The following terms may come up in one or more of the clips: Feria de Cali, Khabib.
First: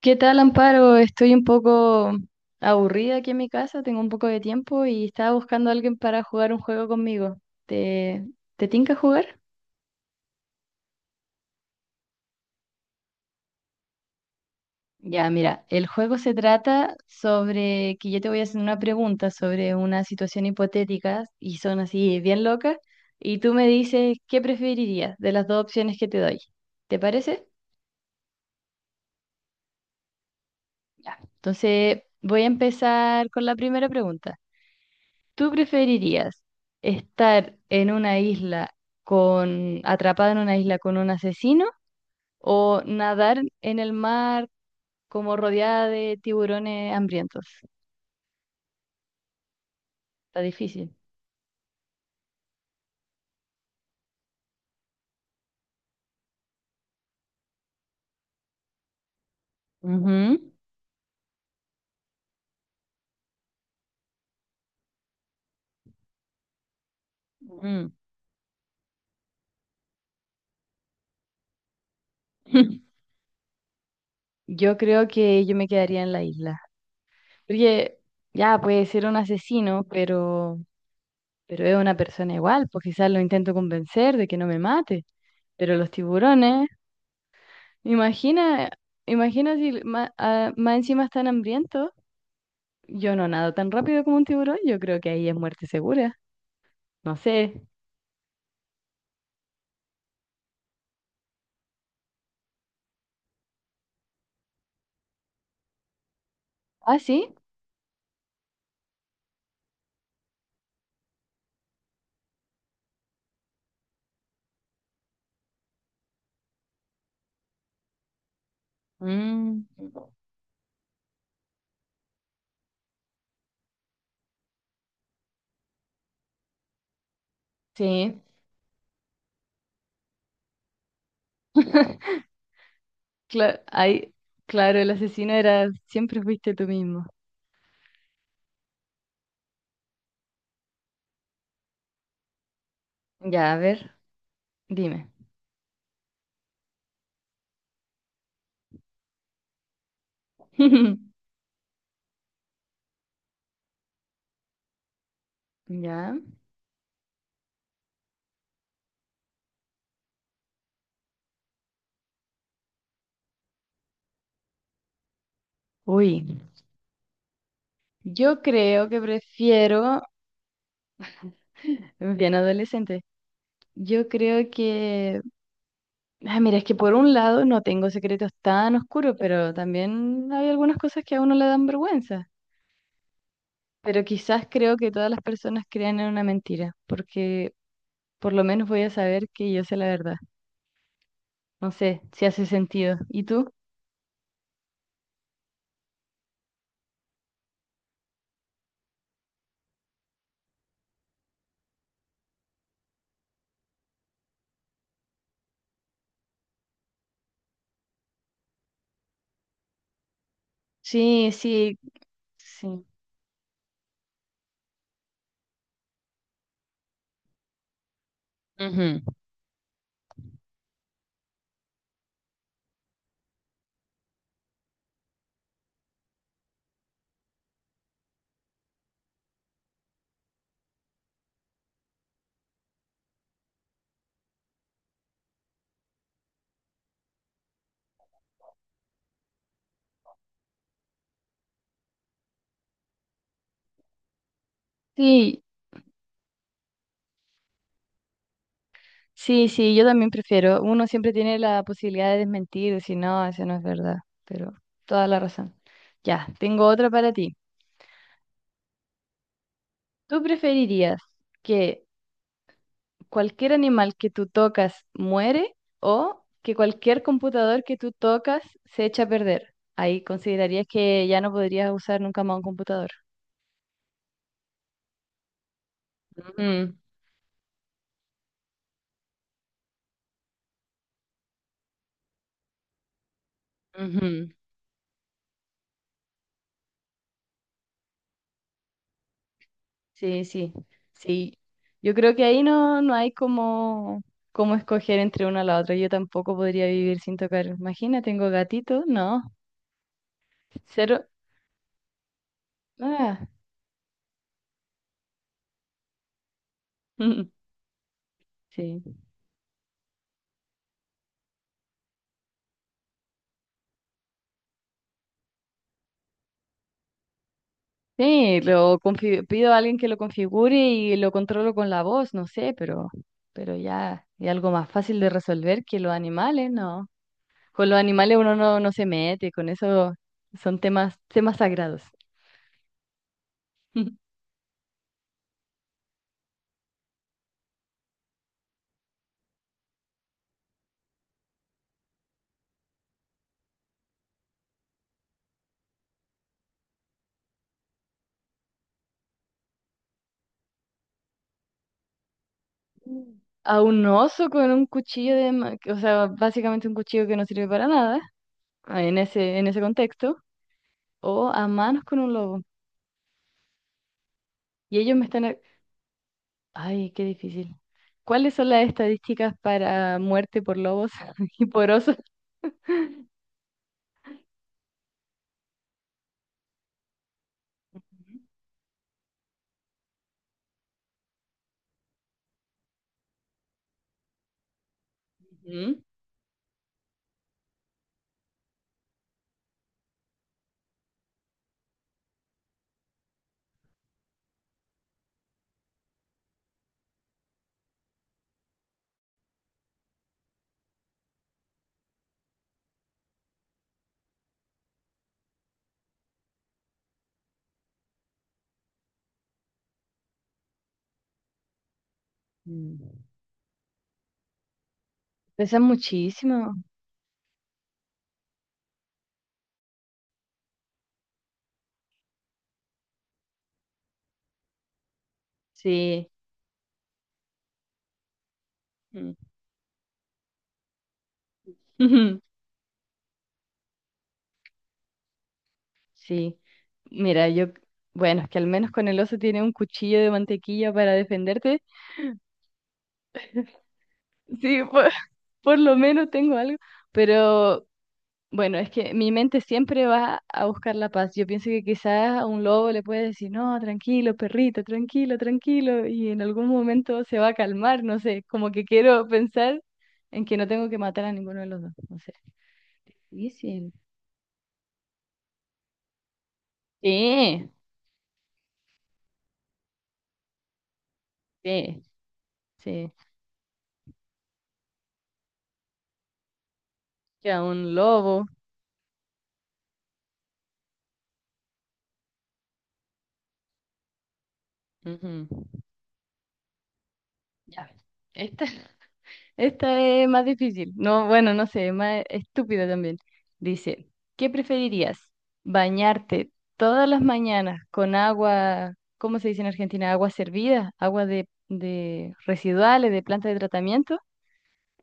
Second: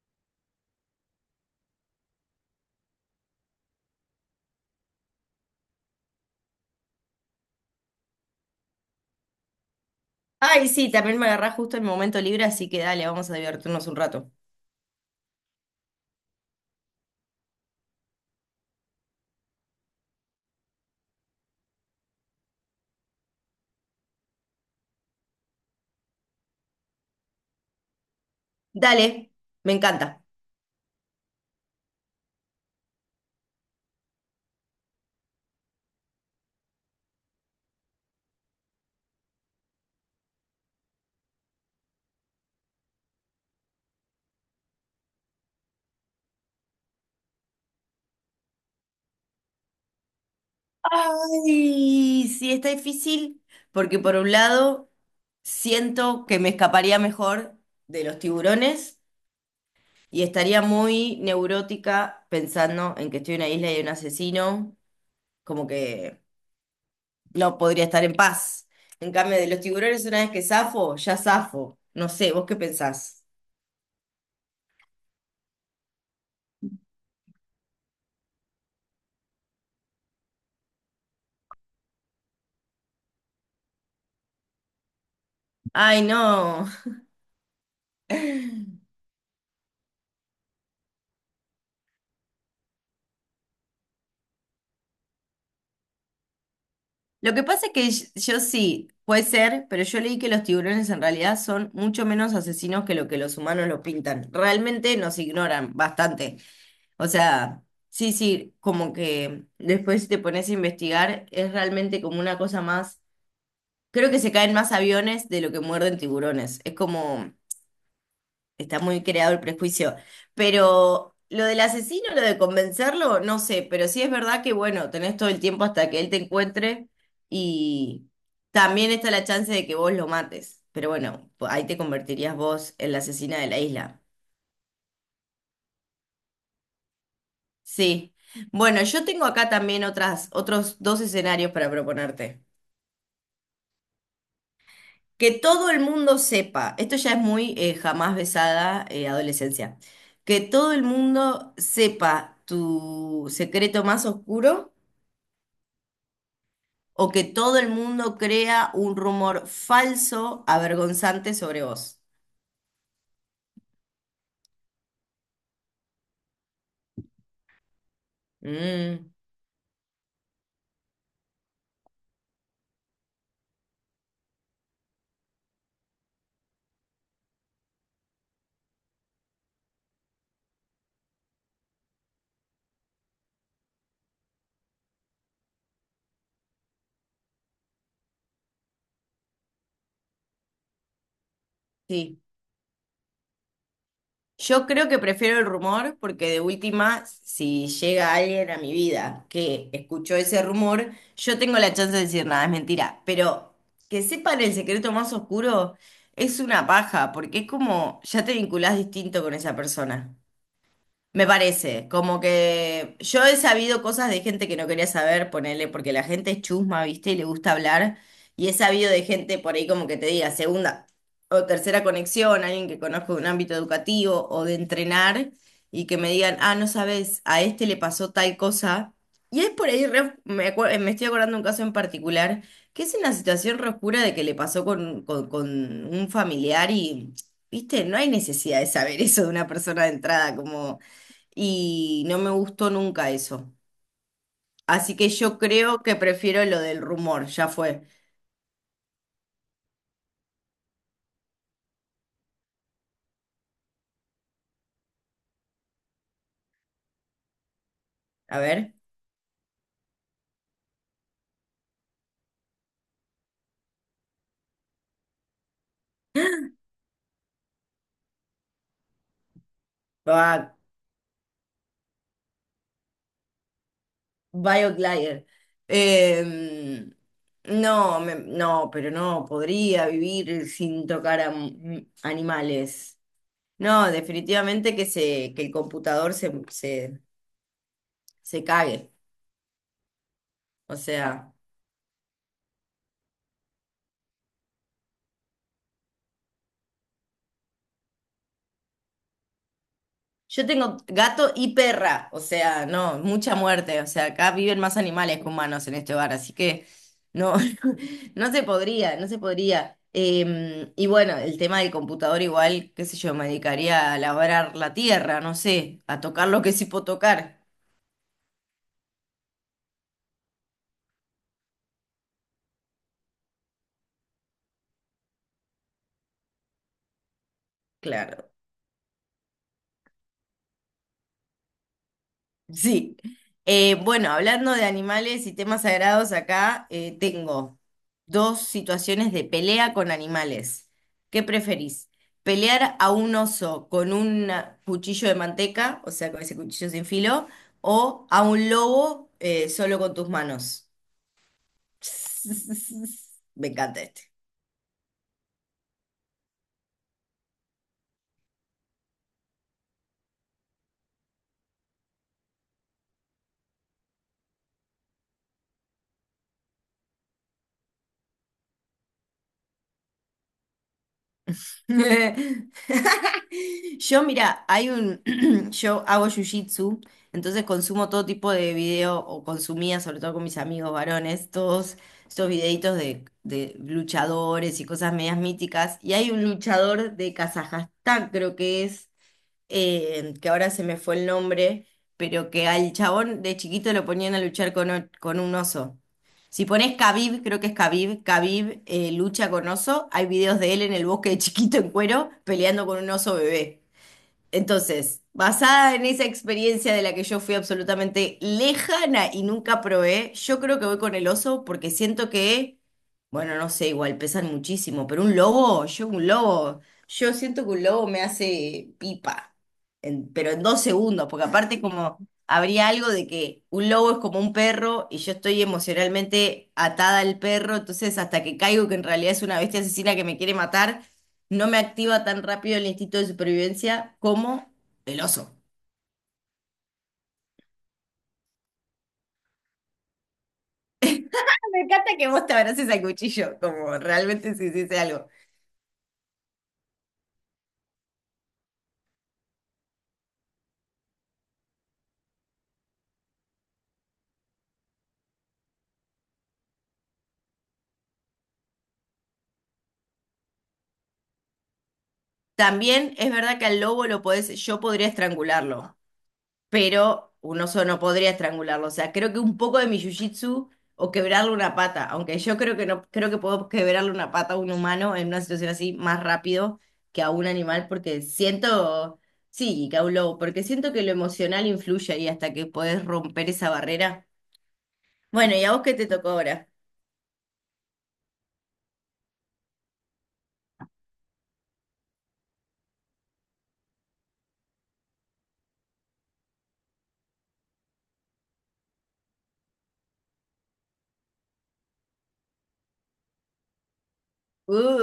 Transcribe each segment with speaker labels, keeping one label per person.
Speaker 1: ¿Qué tal, Amparo? Estoy un poco aburrida aquí en mi casa, tengo un poco de tiempo y estaba buscando a alguien para jugar un juego conmigo. ¿Te, te tinca jugar?
Speaker 2: Ay, sí, también me agarrás justo el momento libre, así que dale, vamos a divertirnos un rato.
Speaker 1: Ya, mira, el juego se trata sobre que yo te voy a hacer una pregunta sobre una situación hipotética y son así bien locas y tú me dices qué preferirías de las dos opciones que te doy. ¿Te parece?
Speaker 2: Dale, me encanta.
Speaker 1: Ya. Entonces voy a empezar con la primera pregunta. ¿Tú preferirías estar en una isla con, atrapada en una isla con un asesino o nadar en el mar como rodeada de tiburones hambrientos? Está difícil.
Speaker 2: Ay, sí, está difícil, porque por un lado siento que me escaparía mejor de los tiburones y
Speaker 1: Ujú,
Speaker 2: estaría muy neurótica pensando en que estoy en una isla y hay un asesino, como que no podría
Speaker 1: ujú.
Speaker 2: estar en paz. En cambio, de los tiburones, una vez que zafo, ya zafo. No sé, ¿vos qué pensás?
Speaker 1: Yo creo que yo me quedaría en la isla. Porque ya puede ser un asesino, pero es una persona igual, pues quizás lo intento convencer de que no me mate. Pero los
Speaker 2: Ay,
Speaker 1: tiburones.
Speaker 2: no.
Speaker 1: Imagina, imagina si ma- ah, más encima están hambrientos. Yo no nado tan rápido como un tiburón, yo creo que ahí es muerte segura. No
Speaker 2: Lo que
Speaker 1: sé.
Speaker 2: pasa es que yo sí, puede ser, pero yo leí que los tiburones en realidad son mucho menos asesinos que lo que los humanos lo pintan. Realmente nos ignoran bastante.
Speaker 1: Ah,
Speaker 2: O
Speaker 1: sí.
Speaker 2: sea, sí, sí, como que después si te pones a investigar, es realmente como una cosa más. Creo que se caen más aviones de lo que muerden tiburones. Es como, está muy creado el
Speaker 1: Mm,
Speaker 2: prejuicio. Pero lo del asesino, lo de convencerlo, no sé. Pero sí es verdad que, bueno, tenés todo el tiempo hasta que él te encuentre y
Speaker 1: sí.
Speaker 2: también está la chance de que vos lo mates. Pero bueno, ahí te convertirías vos en la asesina de la
Speaker 1: Claro.
Speaker 2: isla.
Speaker 1: Ahí, claro, el asesino era, siempre fuiste tú mismo.
Speaker 2: Sí. Bueno, yo tengo acá también otros dos escenarios para proponerte.
Speaker 1: Ya, a ver, dime.
Speaker 2: Que todo el mundo sepa, esto ya es muy jamás besada adolescencia, que todo el mundo sepa tu secreto más oscuro
Speaker 1: Ya.
Speaker 2: o que todo el mundo crea un rumor falso, avergonzante sobre vos.
Speaker 1: Uy, yo creo que
Speaker 2: Mm,
Speaker 1: prefiero, bien adolescente, yo creo que... Ah, mira, es que por un lado no tengo secretos tan oscuros, pero también hay algunas cosas que a uno le dan vergüenza. Pero quizás creo que todas las personas crean en una mentira, porque por lo menos voy a saber que yo sé la verdad. No sé
Speaker 2: sí.
Speaker 1: si hace sentido. ¿Y tú?
Speaker 2: Yo creo que prefiero el rumor porque de última, si llega alguien a mi vida que escuchó ese rumor, yo tengo la chance de decir nada, es mentira. Pero que sepan el secreto más oscuro es una paja, porque es como ya te vinculás distinto con esa persona. Me
Speaker 1: Sí, sí,
Speaker 2: parece, como
Speaker 1: sí.
Speaker 2: que yo he sabido cosas de gente que no quería saber, ponele, porque la gente es chusma, ¿viste? Y le gusta hablar. Y he sabido
Speaker 1: Ujú.
Speaker 2: de gente por ahí como que te diga segunda o tercera conexión, alguien que conozco de un ámbito educativo o de entrenar, y que me digan, ah, no sabes, a este le pasó tal cosa. Y es por ahí, me estoy acordando de un caso en particular, que es una situación re oscura de que le pasó con un familiar y, ¿viste? No hay necesidad de saber eso de una persona de entrada, como y no me gustó nunca eso. Así que yo
Speaker 1: Sí,
Speaker 2: creo que prefiero lo del rumor, ya fue.
Speaker 1: sí, sí, yo también prefiero. Uno siempre tiene la posibilidad de desmentir, decir, no, eso no es verdad, pero toda la razón. Ya, tengo otra para ti.
Speaker 2: A ver,
Speaker 1: ¿Tú preferirías que cualquier animal que tú tocas muere o que cualquier computador que tú tocas se echa a perder? Ahí
Speaker 2: va,
Speaker 1: considerarías que ya no podrías usar nunca más un computador.
Speaker 2: BioGlide.
Speaker 1: Ujú,
Speaker 2: Em, no, no, pero no, podría vivir sin tocar a animales. No,
Speaker 1: ujú.
Speaker 2: definitivamente que el computador se cague.
Speaker 1: Sí, sí,
Speaker 2: O sea.
Speaker 1: sí. Yo creo que ahí no, como escoger entre una a la otra. Yo tampoco podría vivir sin tocar. Imagina, tengo gatito, no.
Speaker 2: Yo tengo
Speaker 1: Cero.
Speaker 2: gato y perra, o sea, no,
Speaker 1: Ah.
Speaker 2: mucha muerte, o sea, acá viven más animales que humanos en este hogar, así que no, no se podría,
Speaker 1: Sí.
Speaker 2: no se podría. Y bueno, el tema del computador igual, qué sé yo, me dedicaría a labrar la tierra, no sé, a tocar lo que sí puedo tocar.
Speaker 1: Sí, lo pido a alguien que lo configure y lo controlo con la voz, no sé, pero ya es algo más fácil de resolver que los animales, ¿no? Con los animales
Speaker 2: Claro.
Speaker 1: uno no, no se mete, con eso son temas sagrados.
Speaker 2: Sí. Eh, bueno, hablando de animales y temas sagrados acá, tengo dos situaciones de pelea con animales. ¿Qué preferís? ¿Pelear a un oso con un cuchillo de manteca, o sea, con ese cuchillo sin filo, o a un lobo solo con tus manos? Me
Speaker 1: A
Speaker 2: encanta
Speaker 1: un oso con un cuchillo o sea, básicamente un cuchillo que no sirve para nada, ah, en ese contexto, o a manos con un lobo. Y ellos me están... a-. Ay, qué difícil. ¿Cuáles son las estadísticas para muerte por lobos y por osos?
Speaker 2: Yo, mira, yo hago jiu-jitsu, entonces consumo todo tipo de video, o consumía, sobre todo con mis amigos varones, todos estos videitos de luchadores y cosas medias míticas.
Speaker 1: Ujú.
Speaker 2: Y hay un luchador de Kazajstán, creo que es, que ahora se me fue el nombre, pero que al chabón de chiquito lo ponían a luchar con un oso. Si pones Khabib, creo que es Khabib, Khabib lucha con oso, hay videos de él en el bosque de chiquito en cuero peleando con un oso bebé. Entonces, basada en esa experiencia de la que yo fui absolutamente lejana y nunca probé, yo creo que voy con el oso porque siento que,
Speaker 1: Mm.
Speaker 2: bueno, no sé, igual pesan muchísimo, pero un
Speaker 1: Pesa
Speaker 2: lobo, yo un
Speaker 1: muchísimo.
Speaker 2: lobo, yo siento que un lobo me hace pipa, pero en 2 segundos, porque aparte como habría algo de que un lobo es como un perro y yo estoy
Speaker 1: Sí.
Speaker 2: emocionalmente atada al perro, entonces hasta que caigo que en realidad
Speaker 1: Ujú.
Speaker 2: es una bestia asesina que me quiere matar no me activa tan rápido el instinto de supervivencia como el oso.
Speaker 1: Sí, mira, yo, bueno, es que al menos con el oso tiene un cuchillo de mantequilla para
Speaker 2: Me
Speaker 1: defenderte.
Speaker 2: encanta que vos te abraces al cuchillo, como realmente si
Speaker 1: Sí,
Speaker 2: hiciese
Speaker 1: por,
Speaker 2: algo.
Speaker 1: por lo menos tengo algo, pero bueno, es que mi mente siempre va a buscar la paz. Yo pienso que quizás a un lobo le puede decir, no, tranquilo, perrito, tranquilo, tranquilo, y en algún momento se va a calmar, no sé, como que quiero pensar en que no tengo que matar a ninguno de los dos, no sé.
Speaker 2: También es verdad que al
Speaker 1: Difícil.
Speaker 2: lobo lo podés, yo podría estrangularlo, pero un
Speaker 1: Sí,
Speaker 2: oso no podría estrangularlo. O sea, creo que un poco de mi jiu-jitsu o quebrarle una
Speaker 1: sí,
Speaker 2: pata, aunque yo creo que no,
Speaker 1: sí.
Speaker 2: creo que puedo quebrarle una pata a un humano en una situación así más rápido que a un
Speaker 1: Queda
Speaker 2: animal,
Speaker 1: un
Speaker 2: porque
Speaker 1: lobo.
Speaker 2: siento, sí, que a un lobo, porque siento que lo emocional influye ahí hasta que podés romper esa barrera.
Speaker 1: Ujú.
Speaker 2: Bueno, ¿y a vos qué te tocó ahora?
Speaker 1: Ya ves. Esta, esta es más difícil. No, bueno, no sé, es más estúpida también. Dice, ¿qué preferirías? ¿Bañarte todas las mañanas con agua? ¿Cómo se dice en Argentina? Agua servida, agua de residuales, de planta de tratamiento.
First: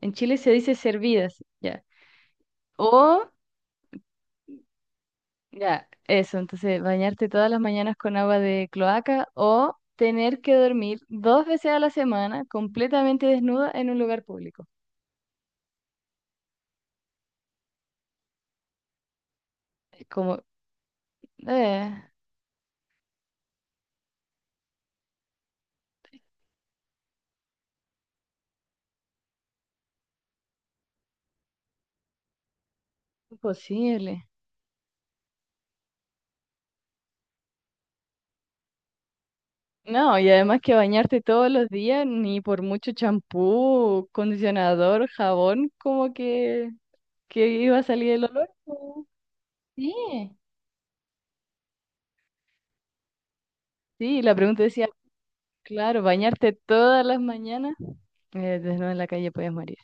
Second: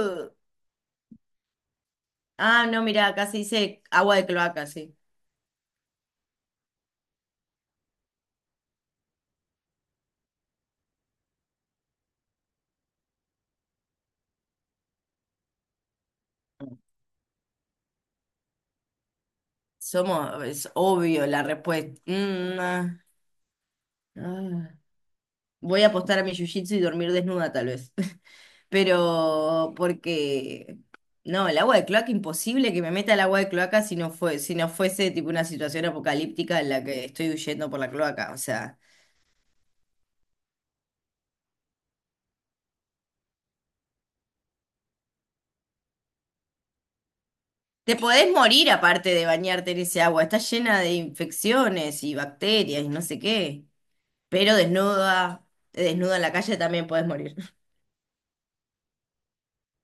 Speaker 1: En Chile se dice servidas, ya.
Speaker 2: Ah, no, mira,
Speaker 1: O...
Speaker 2: acá se dice agua de cloaca, sí.
Speaker 1: Ya, eso, entonces bañarte todas las mañanas con agua de cloaca o tener que dormir 2 veces a la semana completamente desnuda en un lugar público. Es como,
Speaker 2: Es obvio la
Speaker 1: eh,
Speaker 2: respuesta. Mm, ah, ah. Voy a apostar a mi jiu-jitsu y dormir desnuda, tal vez. Pero porque no, el agua de cloaca imposible que me meta el agua de cloaca
Speaker 1: imposible.
Speaker 2: si no fuese tipo una situación apocalíptica en la que estoy huyendo por la cloaca, o sea,
Speaker 1: No, y además que bañarte todos los días, ni por mucho champú, condicionador, jabón, como que iba a
Speaker 2: te
Speaker 1: salir el
Speaker 2: podés
Speaker 1: olor.
Speaker 2: morir
Speaker 1: Po.
Speaker 2: aparte de bañarte en
Speaker 1: Sí,
Speaker 2: ese agua, está llena de infecciones y bacterias y no sé qué.
Speaker 1: sí, la
Speaker 2: Pero
Speaker 1: pregunta decía,
Speaker 2: desnuda,
Speaker 1: claro,
Speaker 2: desnuda en la
Speaker 1: bañarte
Speaker 2: calle también
Speaker 1: todas
Speaker 2: podés
Speaker 1: las
Speaker 2: morir.
Speaker 1: mañanas, desnuda en la calle podías morir.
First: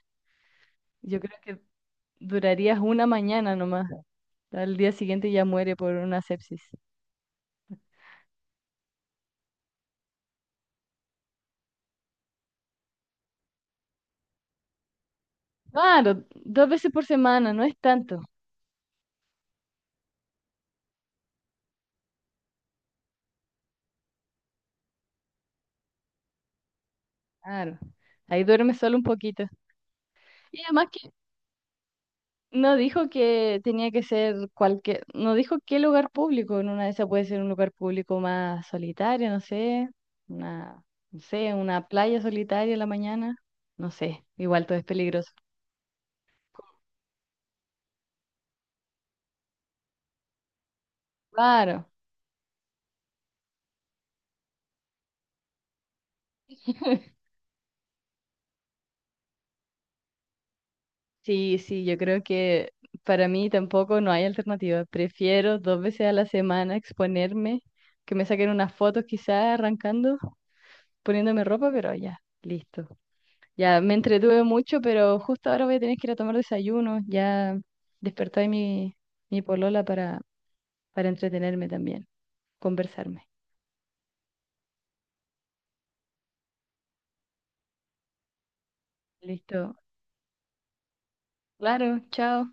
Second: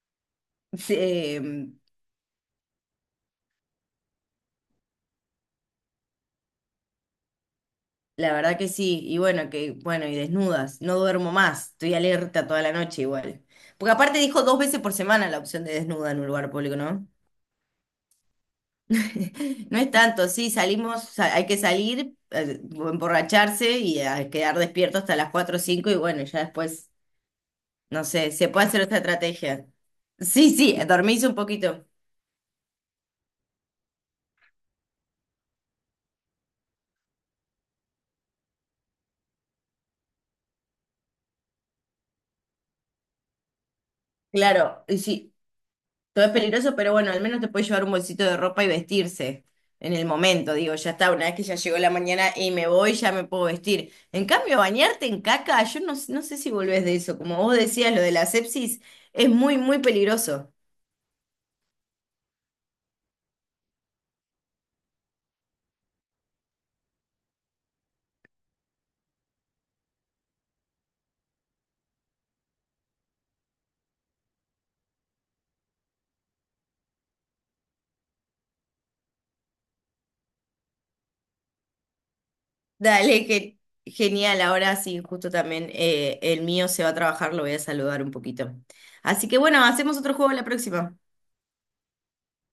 Speaker 2: Sí,
Speaker 1: Yo creo que...
Speaker 2: em,
Speaker 1: Durarías una mañana nomás. Al día siguiente ya muere por una sepsis.
Speaker 2: la verdad que sí. Y bueno, que, bueno, y desnudas. No duermo más. Estoy alerta toda la noche igual. Porque aparte dijo 2 veces por semana la opción de desnuda en
Speaker 1: Claro,
Speaker 2: un lugar
Speaker 1: dos
Speaker 2: público,
Speaker 1: veces por
Speaker 2: ¿no?
Speaker 1: semana, no es tanto.
Speaker 2: No es tanto, sí, salimos, hay que salir, emborracharse y a quedar despierto hasta las 4 o 5. Y bueno, ya después,
Speaker 1: Claro.
Speaker 2: no sé,
Speaker 1: Ahí
Speaker 2: se puede
Speaker 1: duerme
Speaker 2: hacer
Speaker 1: solo
Speaker 2: otra
Speaker 1: un poquito.
Speaker 2: estrategia. Sí,
Speaker 1: Y
Speaker 2: sí,
Speaker 1: además que
Speaker 2: dormís un poquito.
Speaker 1: no dijo que tenía que ser cualquier, no dijo qué lugar público. En una de esas puede ser un lugar público más solitario, no sé, una, no sé, una playa solitaria en la mañana. No sé, igual todo
Speaker 2: Claro,
Speaker 1: es
Speaker 2: y
Speaker 1: peligroso.
Speaker 2: sí, todo es peligroso, pero bueno, al menos te puedes llevar un bolsito de ropa y vestirse en el momento. Digo, ya está, una vez que ya llegó
Speaker 1: Claro.
Speaker 2: la mañana y me voy, ya me puedo vestir. En cambio, bañarte en caca, yo no, no sé si volvés de eso. Como vos decías, lo de la sepsis es muy, muy peligroso.
Speaker 1: Sí, sí, yo creo que para mí tampoco no hay alternativa. Prefiero 2 veces a la semana exponerme, que me saquen unas fotos quizás arrancando, poniéndome ropa, pero ya, listo. Ya me entretuve mucho, pero justo ahora voy a tener que ir a tomar desayuno. Ya despertó ahí mi, mi polola para entretenerme también, conversarme.
Speaker 2: Dale, que genial. Ahora sí, justo también el mío se va a trabajar, lo voy a saludar un poquito. Así que bueno,
Speaker 1: Listo.
Speaker 2: hacemos otro juego la próxima.
Speaker 1: Claro, chao.